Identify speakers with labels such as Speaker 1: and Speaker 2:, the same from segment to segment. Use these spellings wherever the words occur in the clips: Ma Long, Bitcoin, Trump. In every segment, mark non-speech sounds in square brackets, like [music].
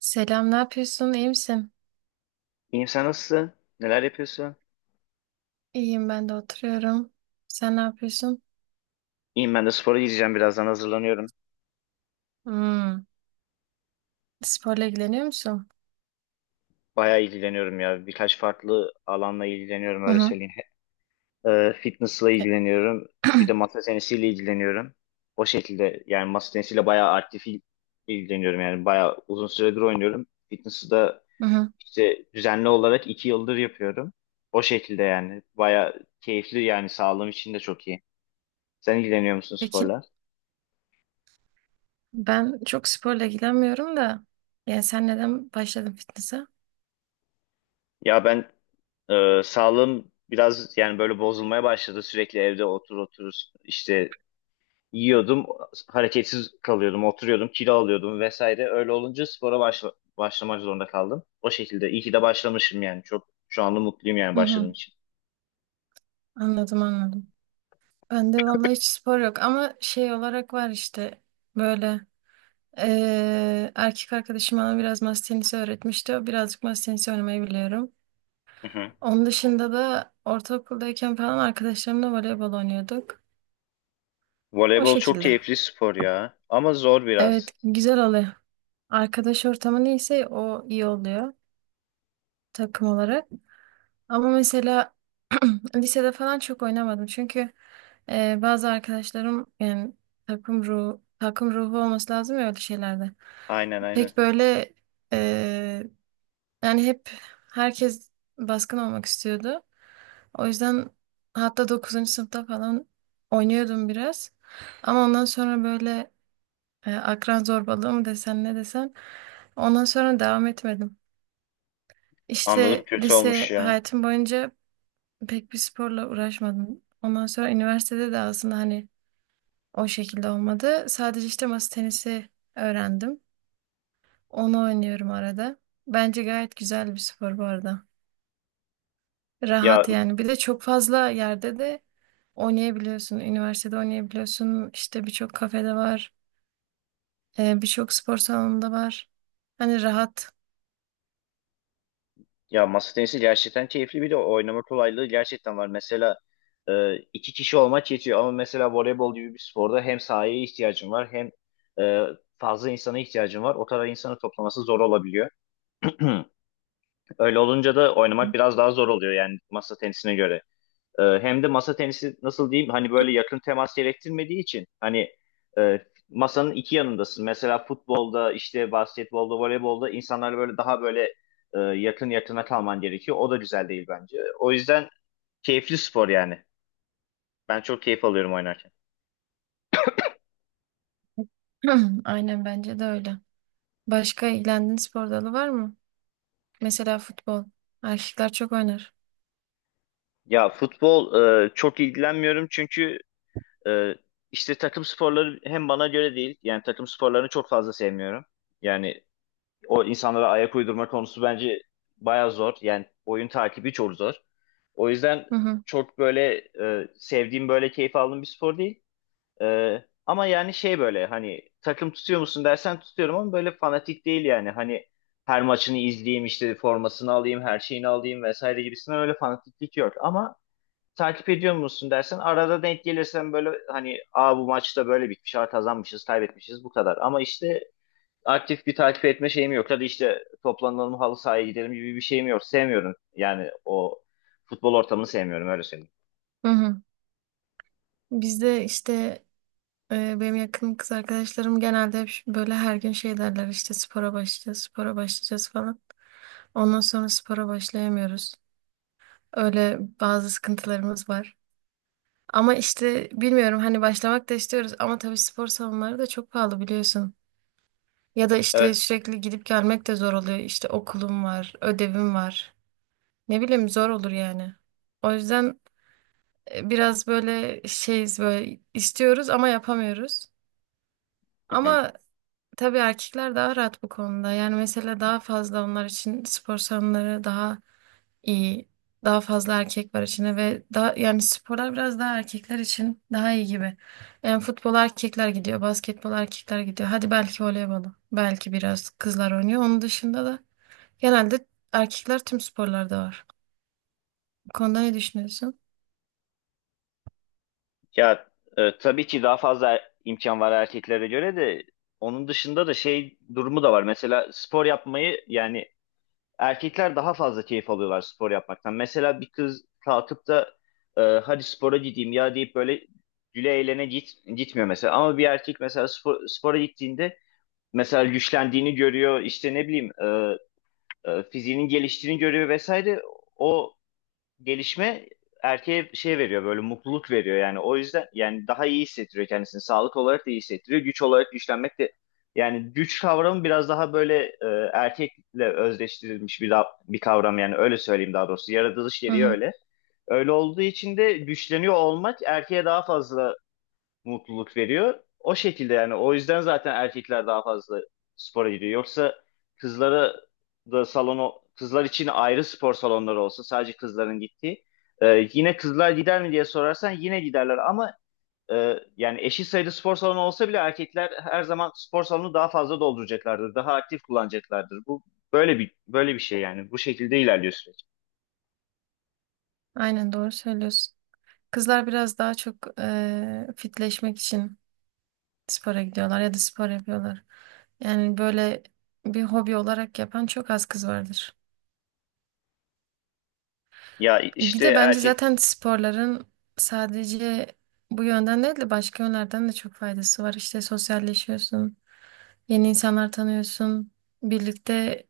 Speaker 1: Selam, ne yapıyorsun? İyi misin?
Speaker 2: İyiyim sen nasılsın? Neler yapıyorsun?
Speaker 1: İyiyim, ben de oturuyorum. Sen ne yapıyorsun?
Speaker 2: İyiyim ben de spora gideceğim birazdan hazırlanıyorum.
Speaker 1: Hmm, sporla ilgileniyor musun?
Speaker 2: Bayağı ilgileniyorum ya. Birkaç farklı alanla ilgileniyorum
Speaker 1: Hı
Speaker 2: öyle
Speaker 1: hı.
Speaker 2: söyleyeyim. Fitness'la
Speaker 1: E,
Speaker 2: ilgileniyorum. Bir de masa tenisiyle ilgileniyorum. O şekilde yani masa tenisiyle bayağı aktif ilgileniyorum. Yani bayağı uzun süredir oynuyorum. Fitness'ı da
Speaker 1: hı hı.
Speaker 2: işte düzenli olarak 2 yıldır yapıyorum. O şekilde yani. Bayağı keyifli yani sağlığım için de çok iyi. Sen ilgileniyor musun
Speaker 1: Peki,
Speaker 2: sporla?
Speaker 1: ben çok sporla ilgilenmiyorum da. Yani sen neden başladın fitness'a?
Speaker 2: Ya ben, sağlığım biraz yani böyle bozulmaya başladı. Sürekli evde otur otur işte yiyordum, hareketsiz kalıyordum, oturuyordum, kilo alıyordum vesaire. Öyle olunca spora başlamak zorunda kaldım. O şekilde iyi ki de başlamışım yani. Çok şu anda mutluyum yani
Speaker 1: Hı
Speaker 2: başladığım
Speaker 1: hı.
Speaker 2: için.
Speaker 1: Anladım, anladım. Ben de vallahi hiç spor yok ama şey olarak var işte böyle erkek arkadaşım bana biraz masa tenisi öğretmişti. O birazcık masa tenisi oynamayı biliyorum.
Speaker 2: Hı hı.
Speaker 1: Onun dışında da ortaokuldayken falan arkadaşlarımla voleybol oynuyorduk. O
Speaker 2: Voleybol çok
Speaker 1: şekilde.
Speaker 2: keyifli spor ya. Ama zor
Speaker 1: Evet,
Speaker 2: biraz.
Speaker 1: güzel oluyor. Arkadaş ortamı neyse o iyi oluyor takım olarak. Ama mesela [clears throat] lisede falan çok oynamadım. Çünkü bazı arkadaşlarım yani takım ruhu olması lazım ya öyle şeylerde.
Speaker 2: Aynen aynen.
Speaker 1: Pek böyle e, yani hep herkes baskın olmak istiyordu. O yüzden hatta 9. sınıfta falan oynuyordum biraz. Ama ondan sonra böyle akran zorbalığı mı desen ne desen. Ondan sonra devam etmedim.
Speaker 2: Anladım,
Speaker 1: İşte
Speaker 2: kötü olmuş
Speaker 1: lise
Speaker 2: ya.
Speaker 1: hayatım boyunca pek bir sporla uğraşmadım. Ondan sonra üniversitede de aslında hani o şekilde olmadı. Sadece işte masa tenisi öğrendim. Onu oynuyorum arada. Bence gayet güzel bir spor bu arada.
Speaker 2: Ya
Speaker 1: Rahat yani. Bir de çok fazla yerde de oynayabiliyorsun. Üniversitede oynayabiliyorsun. İşte birçok kafede var. Birçok spor salonunda var. Hani rahat.
Speaker 2: Ya, masa tenisi gerçekten keyifli, bir de oynama kolaylığı gerçekten var. Mesela iki kişi olmak yetiyor, ama mesela voleybol gibi bir sporda hem sahaya ihtiyacın var, hem e, fazla insana ihtiyacın var. O kadar insanı toplaması zor olabiliyor. [clears throat] Öyle olunca da oynamak biraz daha zor oluyor yani masa tenisine göre. Hem de masa tenisi nasıl diyeyim hani böyle yakın temas gerektirmediği için, hani e, masanın iki yanındasın. Mesela futbolda işte, basketbolda, voleybolda insanlarla böyle daha böyle yakın yakına kalman gerekiyor. O da güzel değil bence. O yüzden keyifli spor yani. Ben çok keyif alıyorum oynarken.
Speaker 1: [clears throat] Aynen bence de öyle. Başka ilgilendiğin spor dalı var mı? Mesela futbol. Erkekler çok oynar.
Speaker 2: Ya, futbol çok ilgilenmiyorum, çünkü e, işte takım sporları hem bana göre değil. Yani takım sporlarını çok fazla sevmiyorum. Yani o insanlara ayak uydurma konusu bence bayağı zor. Yani oyun takibi çok zor. O yüzden
Speaker 1: Hı hı.
Speaker 2: çok böyle sevdiğim, böyle keyif aldığım bir spor değil. E, ama yani şey, böyle hani takım tutuyor musun dersen tutuyorum ama böyle fanatik değil yani. Hani her maçını izleyeyim, işte formasını alayım, her şeyini alayım vesaire gibisinden öyle fanatiklik yok. Ama takip ediyor musun dersen arada denk gelirsen böyle hani, aa bu maçta böyle bitmiş, aa kazanmışız, kaybetmişiz, bu kadar. Ama işte aktif bir takip etme şeyim yok. Hadi işte toplanalım halı sahaya gidelim gibi bir şeyim yok. Sevmiyorum. Yani o futbol ortamını sevmiyorum öyle söyleyeyim.
Speaker 1: Hı hı. Bizde işte benim yakın kız arkadaşlarım genelde hep böyle her gün şey derler işte spora başlayacağız falan. Ondan sonra spora başlayamıyoruz. Öyle bazı sıkıntılarımız var. Ama işte bilmiyorum hani başlamak da istiyoruz ama tabii spor salonları da çok pahalı biliyorsun. Ya da işte
Speaker 2: Evet.
Speaker 1: sürekli gidip gelmek de zor oluyor. İşte okulum var, ödevim var. Ne bileyim zor olur yani. O yüzden biraz böyle şeyiz böyle istiyoruz ama yapamıyoruz.
Speaker 2: Hı hı.
Speaker 1: Ama tabii erkekler daha rahat bu konuda. Yani mesela daha fazla onlar için spor salonları daha iyi. Daha fazla erkek var içinde ve daha yani sporlar biraz daha erkekler için daha iyi gibi. Yani futbol erkekler gidiyor, basketbol erkekler gidiyor. Hadi belki voleybolu. Belki biraz kızlar oynuyor. Onun dışında da genelde erkekler tüm sporlarda var. Bu konuda ne düşünüyorsun?
Speaker 2: Ya, tabii ki daha fazla imkan var erkeklere göre, de onun dışında da şey durumu da var. Mesela spor yapmayı yani erkekler daha fazla keyif alıyorlar spor yapmaktan. Mesela bir kız kalkıp da hadi spora gideyim ya deyip böyle güle eğlene git, gitmiyor mesela. Ama bir erkek mesela spora gittiğinde mesela güçlendiğini görüyor, işte ne bileyim, fiziğinin geliştiğini görüyor vesaire. O gelişme erkeğe şey veriyor, böyle mutluluk veriyor yani. O yüzden yani daha iyi hissettiriyor kendisini, sağlık olarak da iyi hissettiriyor, güç olarak güçlenmek de yani, güç kavramı biraz daha böyle erkekle özdeştirilmiş bir kavram yani, öyle söyleyeyim. Daha doğrusu yaratılış gereği öyle. Öyle olduğu için de güçleniyor olmak erkeğe daha fazla mutluluk veriyor. O şekilde yani, o yüzden zaten erkekler daha fazla spora gidiyor. Yoksa kızlara da, salonu kızlar için ayrı spor salonları olsa, sadece kızların gittiği, yine kızlar gider mi diye sorarsan yine giderler, ama yani eşit sayıda spor salonu olsa bile erkekler her zaman spor salonunu daha fazla dolduracaklardır. Daha aktif kullanacaklardır. Bu böyle bir şey yani. Bu şekilde ilerliyor süreç.
Speaker 1: Aynen doğru söylüyorsun. Kızlar biraz daha çok fitleşmek için spora gidiyorlar ya da spor yapıyorlar. Yani böyle bir hobi olarak yapan çok az kız vardır.
Speaker 2: Ya
Speaker 1: Bir
Speaker 2: işte
Speaker 1: de bence
Speaker 2: erkek.
Speaker 1: zaten sporların sadece bu yönden değil de başka yönlerden de çok faydası var. İşte sosyalleşiyorsun, yeni insanlar tanıyorsun, birlikte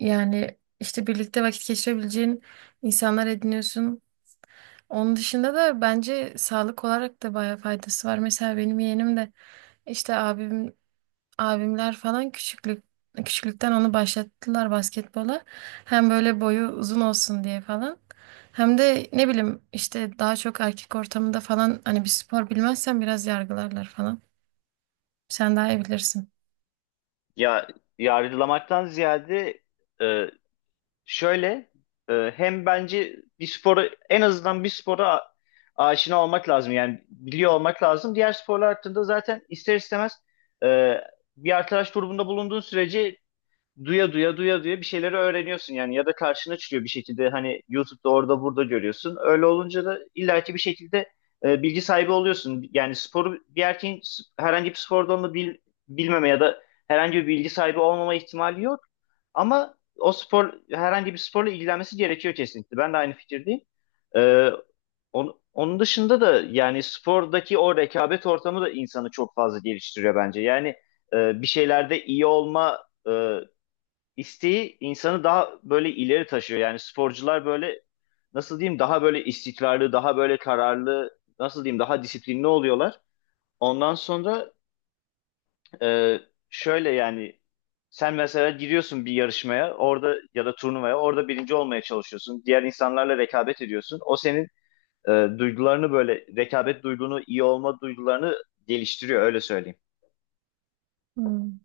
Speaker 1: yani işte birlikte vakit geçirebileceğin insanlar ediniyorsun. Onun dışında da bence sağlık olarak da bayağı faydası var. Mesela benim yeğenim de işte abimler falan küçüklükten onu başlattılar basketbola. Hem böyle boyu uzun olsun diye falan. Hem de ne bileyim işte daha çok erkek ortamında falan hani bir spor bilmezsen biraz yargılarlar falan. Sen daha iyi bilirsin.
Speaker 2: Ya, yargılamaktan ziyade, e, şöyle, hem bence bir sporu en azından, bir aşina olmak lazım. Yani biliyor olmak lazım. Diğer sporlar hakkında zaten ister istemez, e, bir arkadaş grubunda bulunduğun sürece, duya duya duya duya bir şeyleri öğreniyorsun yani, ya da karşına çıkıyor bir şekilde hani, YouTube'da orada burada görüyorsun. Öyle olunca da illaki bir şekilde bilgi sahibi oluyorsun. Yani sporu, bir erkeğin herhangi bir spor bilmeme ya da herhangi bir bilgi sahibi olmama ihtimali yok. Ama o, spor herhangi bir sporla ilgilenmesi gerekiyor kesinlikle. Ben de aynı fikirdeyim. E, onun dışında da yani, spordaki o rekabet ortamı da insanı çok fazla geliştiriyor bence. Yani bir şeylerde iyi olma e, isteği insanı daha böyle ileri taşıyor. Yani sporcular böyle nasıl diyeyim, daha böyle istikrarlı, daha böyle kararlı, nasıl diyeyim, daha disiplinli oluyorlar. Ondan sonra e, şöyle yani, sen mesela giriyorsun bir yarışmaya, orada, ya da turnuvaya, orada birinci olmaya çalışıyorsun. Diğer insanlarla rekabet ediyorsun. O senin e, duygularını, böyle rekabet duygunu, iyi olma duygularını geliştiriyor öyle söyleyeyim.
Speaker 1: Hmm.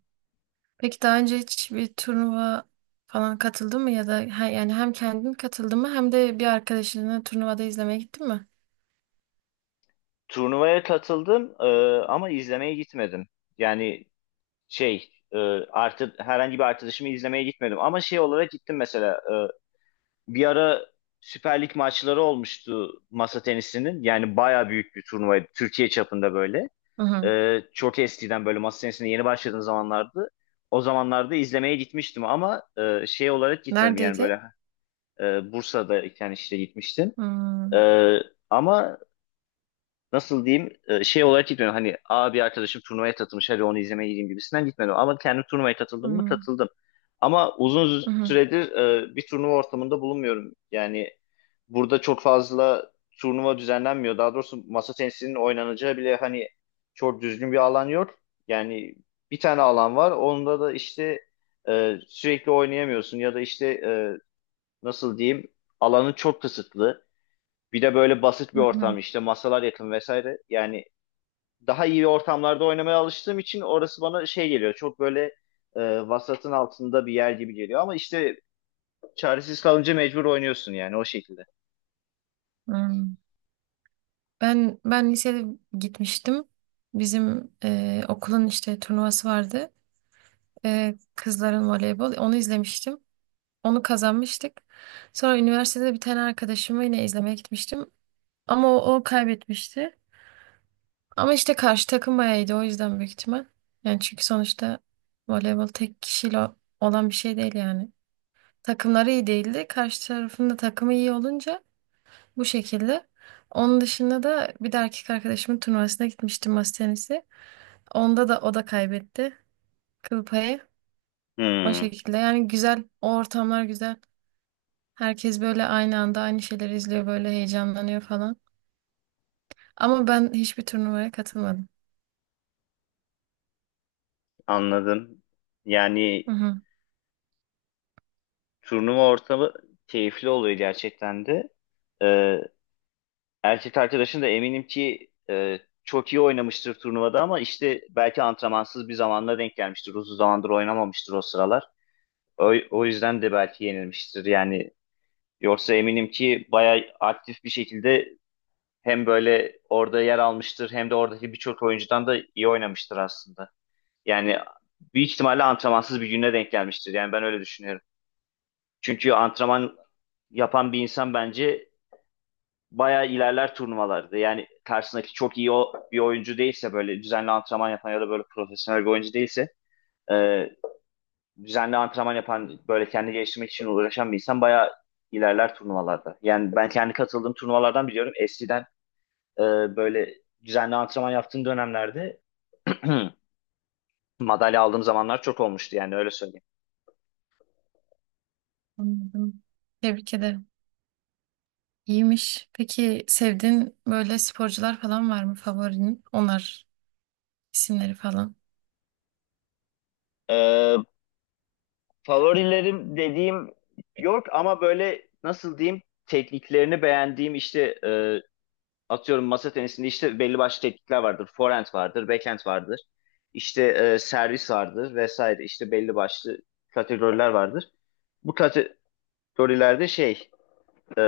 Speaker 1: Peki daha önce hiç bir turnuva falan katıldın mı ya da yani hem kendin katıldın mı hem de bir arkadaşınla turnuvada izlemeye gittin mi?
Speaker 2: Turnuvaya katıldım, ama izlemeye gitmedim. Yani şey, artı, herhangi bir arkadaşımı izlemeye gitmedim, ama şey olarak gittim mesela. Bir ara Süper Lig maçları olmuştu masa tenisinin, yani baya büyük bir turnuvaydı Türkiye çapında böyle.
Speaker 1: Hı hı.
Speaker 2: Çok eskiden, böyle masa tenisine yeni başladığım zamanlardı, o zamanlarda izlemeye gitmiştim, ama şey olarak gitmedim yani,
Speaker 1: Neredeydi?
Speaker 2: böyle Bursa'da iken işte gitmiştim. E,
Speaker 1: Hmm,
Speaker 2: ama nasıl diyeyim, şey olarak gitmedim. Hani, aa bir arkadaşım turnuvaya katılmış, hadi onu izlemeye gideyim gibisinden gitmedim. Ama kendim turnuvaya katıldım mı,
Speaker 1: hmm,
Speaker 2: katıldım. Ama uzun
Speaker 1: hmm,
Speaker 2: süredir bir turnuva ortamında bulunmuyorum. Yani burada çok fazla turnuva düzenlenmiyor. Daha doğrusu masa tenisinin oynanacağı bile hani çok düzgün bir alan yok. Yani bir tane alan var. Onda da işte sürekli oynayamıyorsun, ya da işte, nasıl diyeyim, alanı çok kısıtlı. Bir de böyle basit bir
Speaker 1: hmm,
Speaker 2: ortam, işte masalar yakın vesaire. Yani daha iyi ortamlarda oynamaya alıştığım için orası bana şey geliyor, çok böyle e, vasatın altında bir yer gibi geliyor. Ama işte çaresiz kalınca mecbur oynuyorsun yani, o şekilde.
Speaker 1: hmm. Ben lisede gitmiştim. Bizim okulun işte turnuvası vardı. E, kızların voleybol. Onu izlemiştim. Onu kazanmıştık. Sonra üniversitede bir tane arkadaşımı yine izlemeye gitmiştim. Ama o kaybetmişti. Ama işte karşı takım bayağı iyiydi, o yüzden büyük ihtimal. Yani çünkü sonuçta voleybol tek kişiyle olan bir şey değil yani. Takımları iyi değildi. Karşı tarafın da takımı iyi olunca bu şekilde. Onun dışında da bir de erkek arkadaşımın turnuvasına gitmiştim masa tenisi. Onda da o da kaybetti kıl payı. O
Speaker 2: Hmm,
Speaker 1: şekilde yani güzel, o ortamlar güzel. Herkes böyle aynı anda aynı şeyleri izliyor, böyle heyecanlanıyor falan. Ama ben hiçbir turnuvaya katılmadım.
Speaker 2: anladım.
Speaker 1: Hı
Speaker 2: Yani
Speaker 1: hı,
Speaker 2: turnuva ortamı keyifli oluyor gerçekten de. E, erkek arkadaşın da eminim ki çok iyi oynamıştır turnuvada, ama işte belki antrenmansız bir zamanla denk gelmiştir. Uzun zamandır oynamamıştır o sıralar. O yüzden de belki yenilmiştir. Yani yoksa eminim ki bayağı aktif bir şekilde hem böyle orada yer almıştır, hem de oradaki birçok oyuncudan da iyi oynamıştır aslında. Yani büyük ihtimalle antrenmansız bir güne denk gelmiştir. Yani ben öyle düşünüyorum. Çünkü antrenman yapan bir insan bence bayağı ilerler turnuvalarda. Yani karşısındaki çok iyi bir oyuncu değilse, böyle düzenli antrenman yapan ya da böyle profesyonel bir oyuncu değilse, e, düzenli antrenman yapan, böyle kendi geliştirmek için uğraşan bir insan bayağı ilerler turnuvalarda. Yani ben kendi katıldığım turnuvalardan biliyorum. Eskiden, Ee, böyle düzenli antrenman yaptığım dönemlerde [clears throat] madalya aldığım zamanlar çok olmuştu yani, öyle söyleyeyim.
Speaker 1: anladım. Tebrik ederim. İyiymiş. Peki sevdiğin böyle sporcular falan var mı favorinin? Onlar isimleri falan.
Speaker 2: Ee, favorilerim dediğim yok, ama böyle nasıl diyeyim, tekniklerini beğendiğim, işte atıyorum masa tenisinde işte belli başlı teknikler vardır. Forehand vardır, backhand vardır. İşte servis vardır vesaire, işte belli başlı kategoriler vardır. Bu kategorilerde e,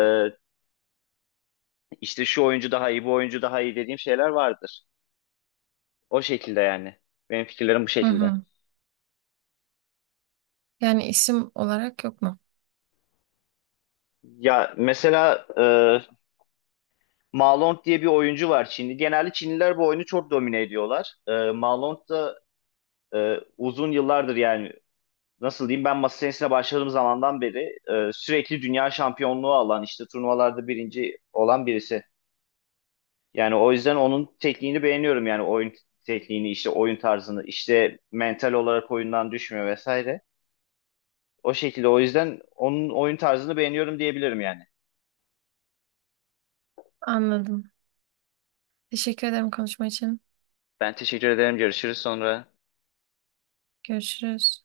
Speaker 2: işte şu oyuncu daha iyi, bu oyuncu daha iyi dediğim şeyler vardır. O şekilde yani. Benim fikirlerim bu
Speaker 1: Hı
Speaker 2: şekilde.
Speaker 1: hı. Yani isim olarak yok mu?
Speaker 2: Ya mesela Ma Long diye bir oyuncu var, Çinli. Genelde Çinliler bu oyunu çok domine ediyorlar. Ma Long da uzun yıllardır, yani nasıl diyeyim, ben masa tenisine başladığım zamandan beri sürekli dünya şampiyonluğu alan, işte turnuvalarda birinci olan birisi. Yani o yüzden onun tekniğini beğeniyorum yani, oyun tekniğini, işte oyun tarzını işte, mental olarak oyundan düşmüyor vesaire. O şekilde, o yüzden onun oyun tarzını beğeniyorum diyebilirim yani.
Speaker 1: Anladım. Teşekkür ederim konuşma için.
Speaker 2: Ben teşekkür ederim. Görüşürüz sonra.
Speaker 1: Görüşürüz.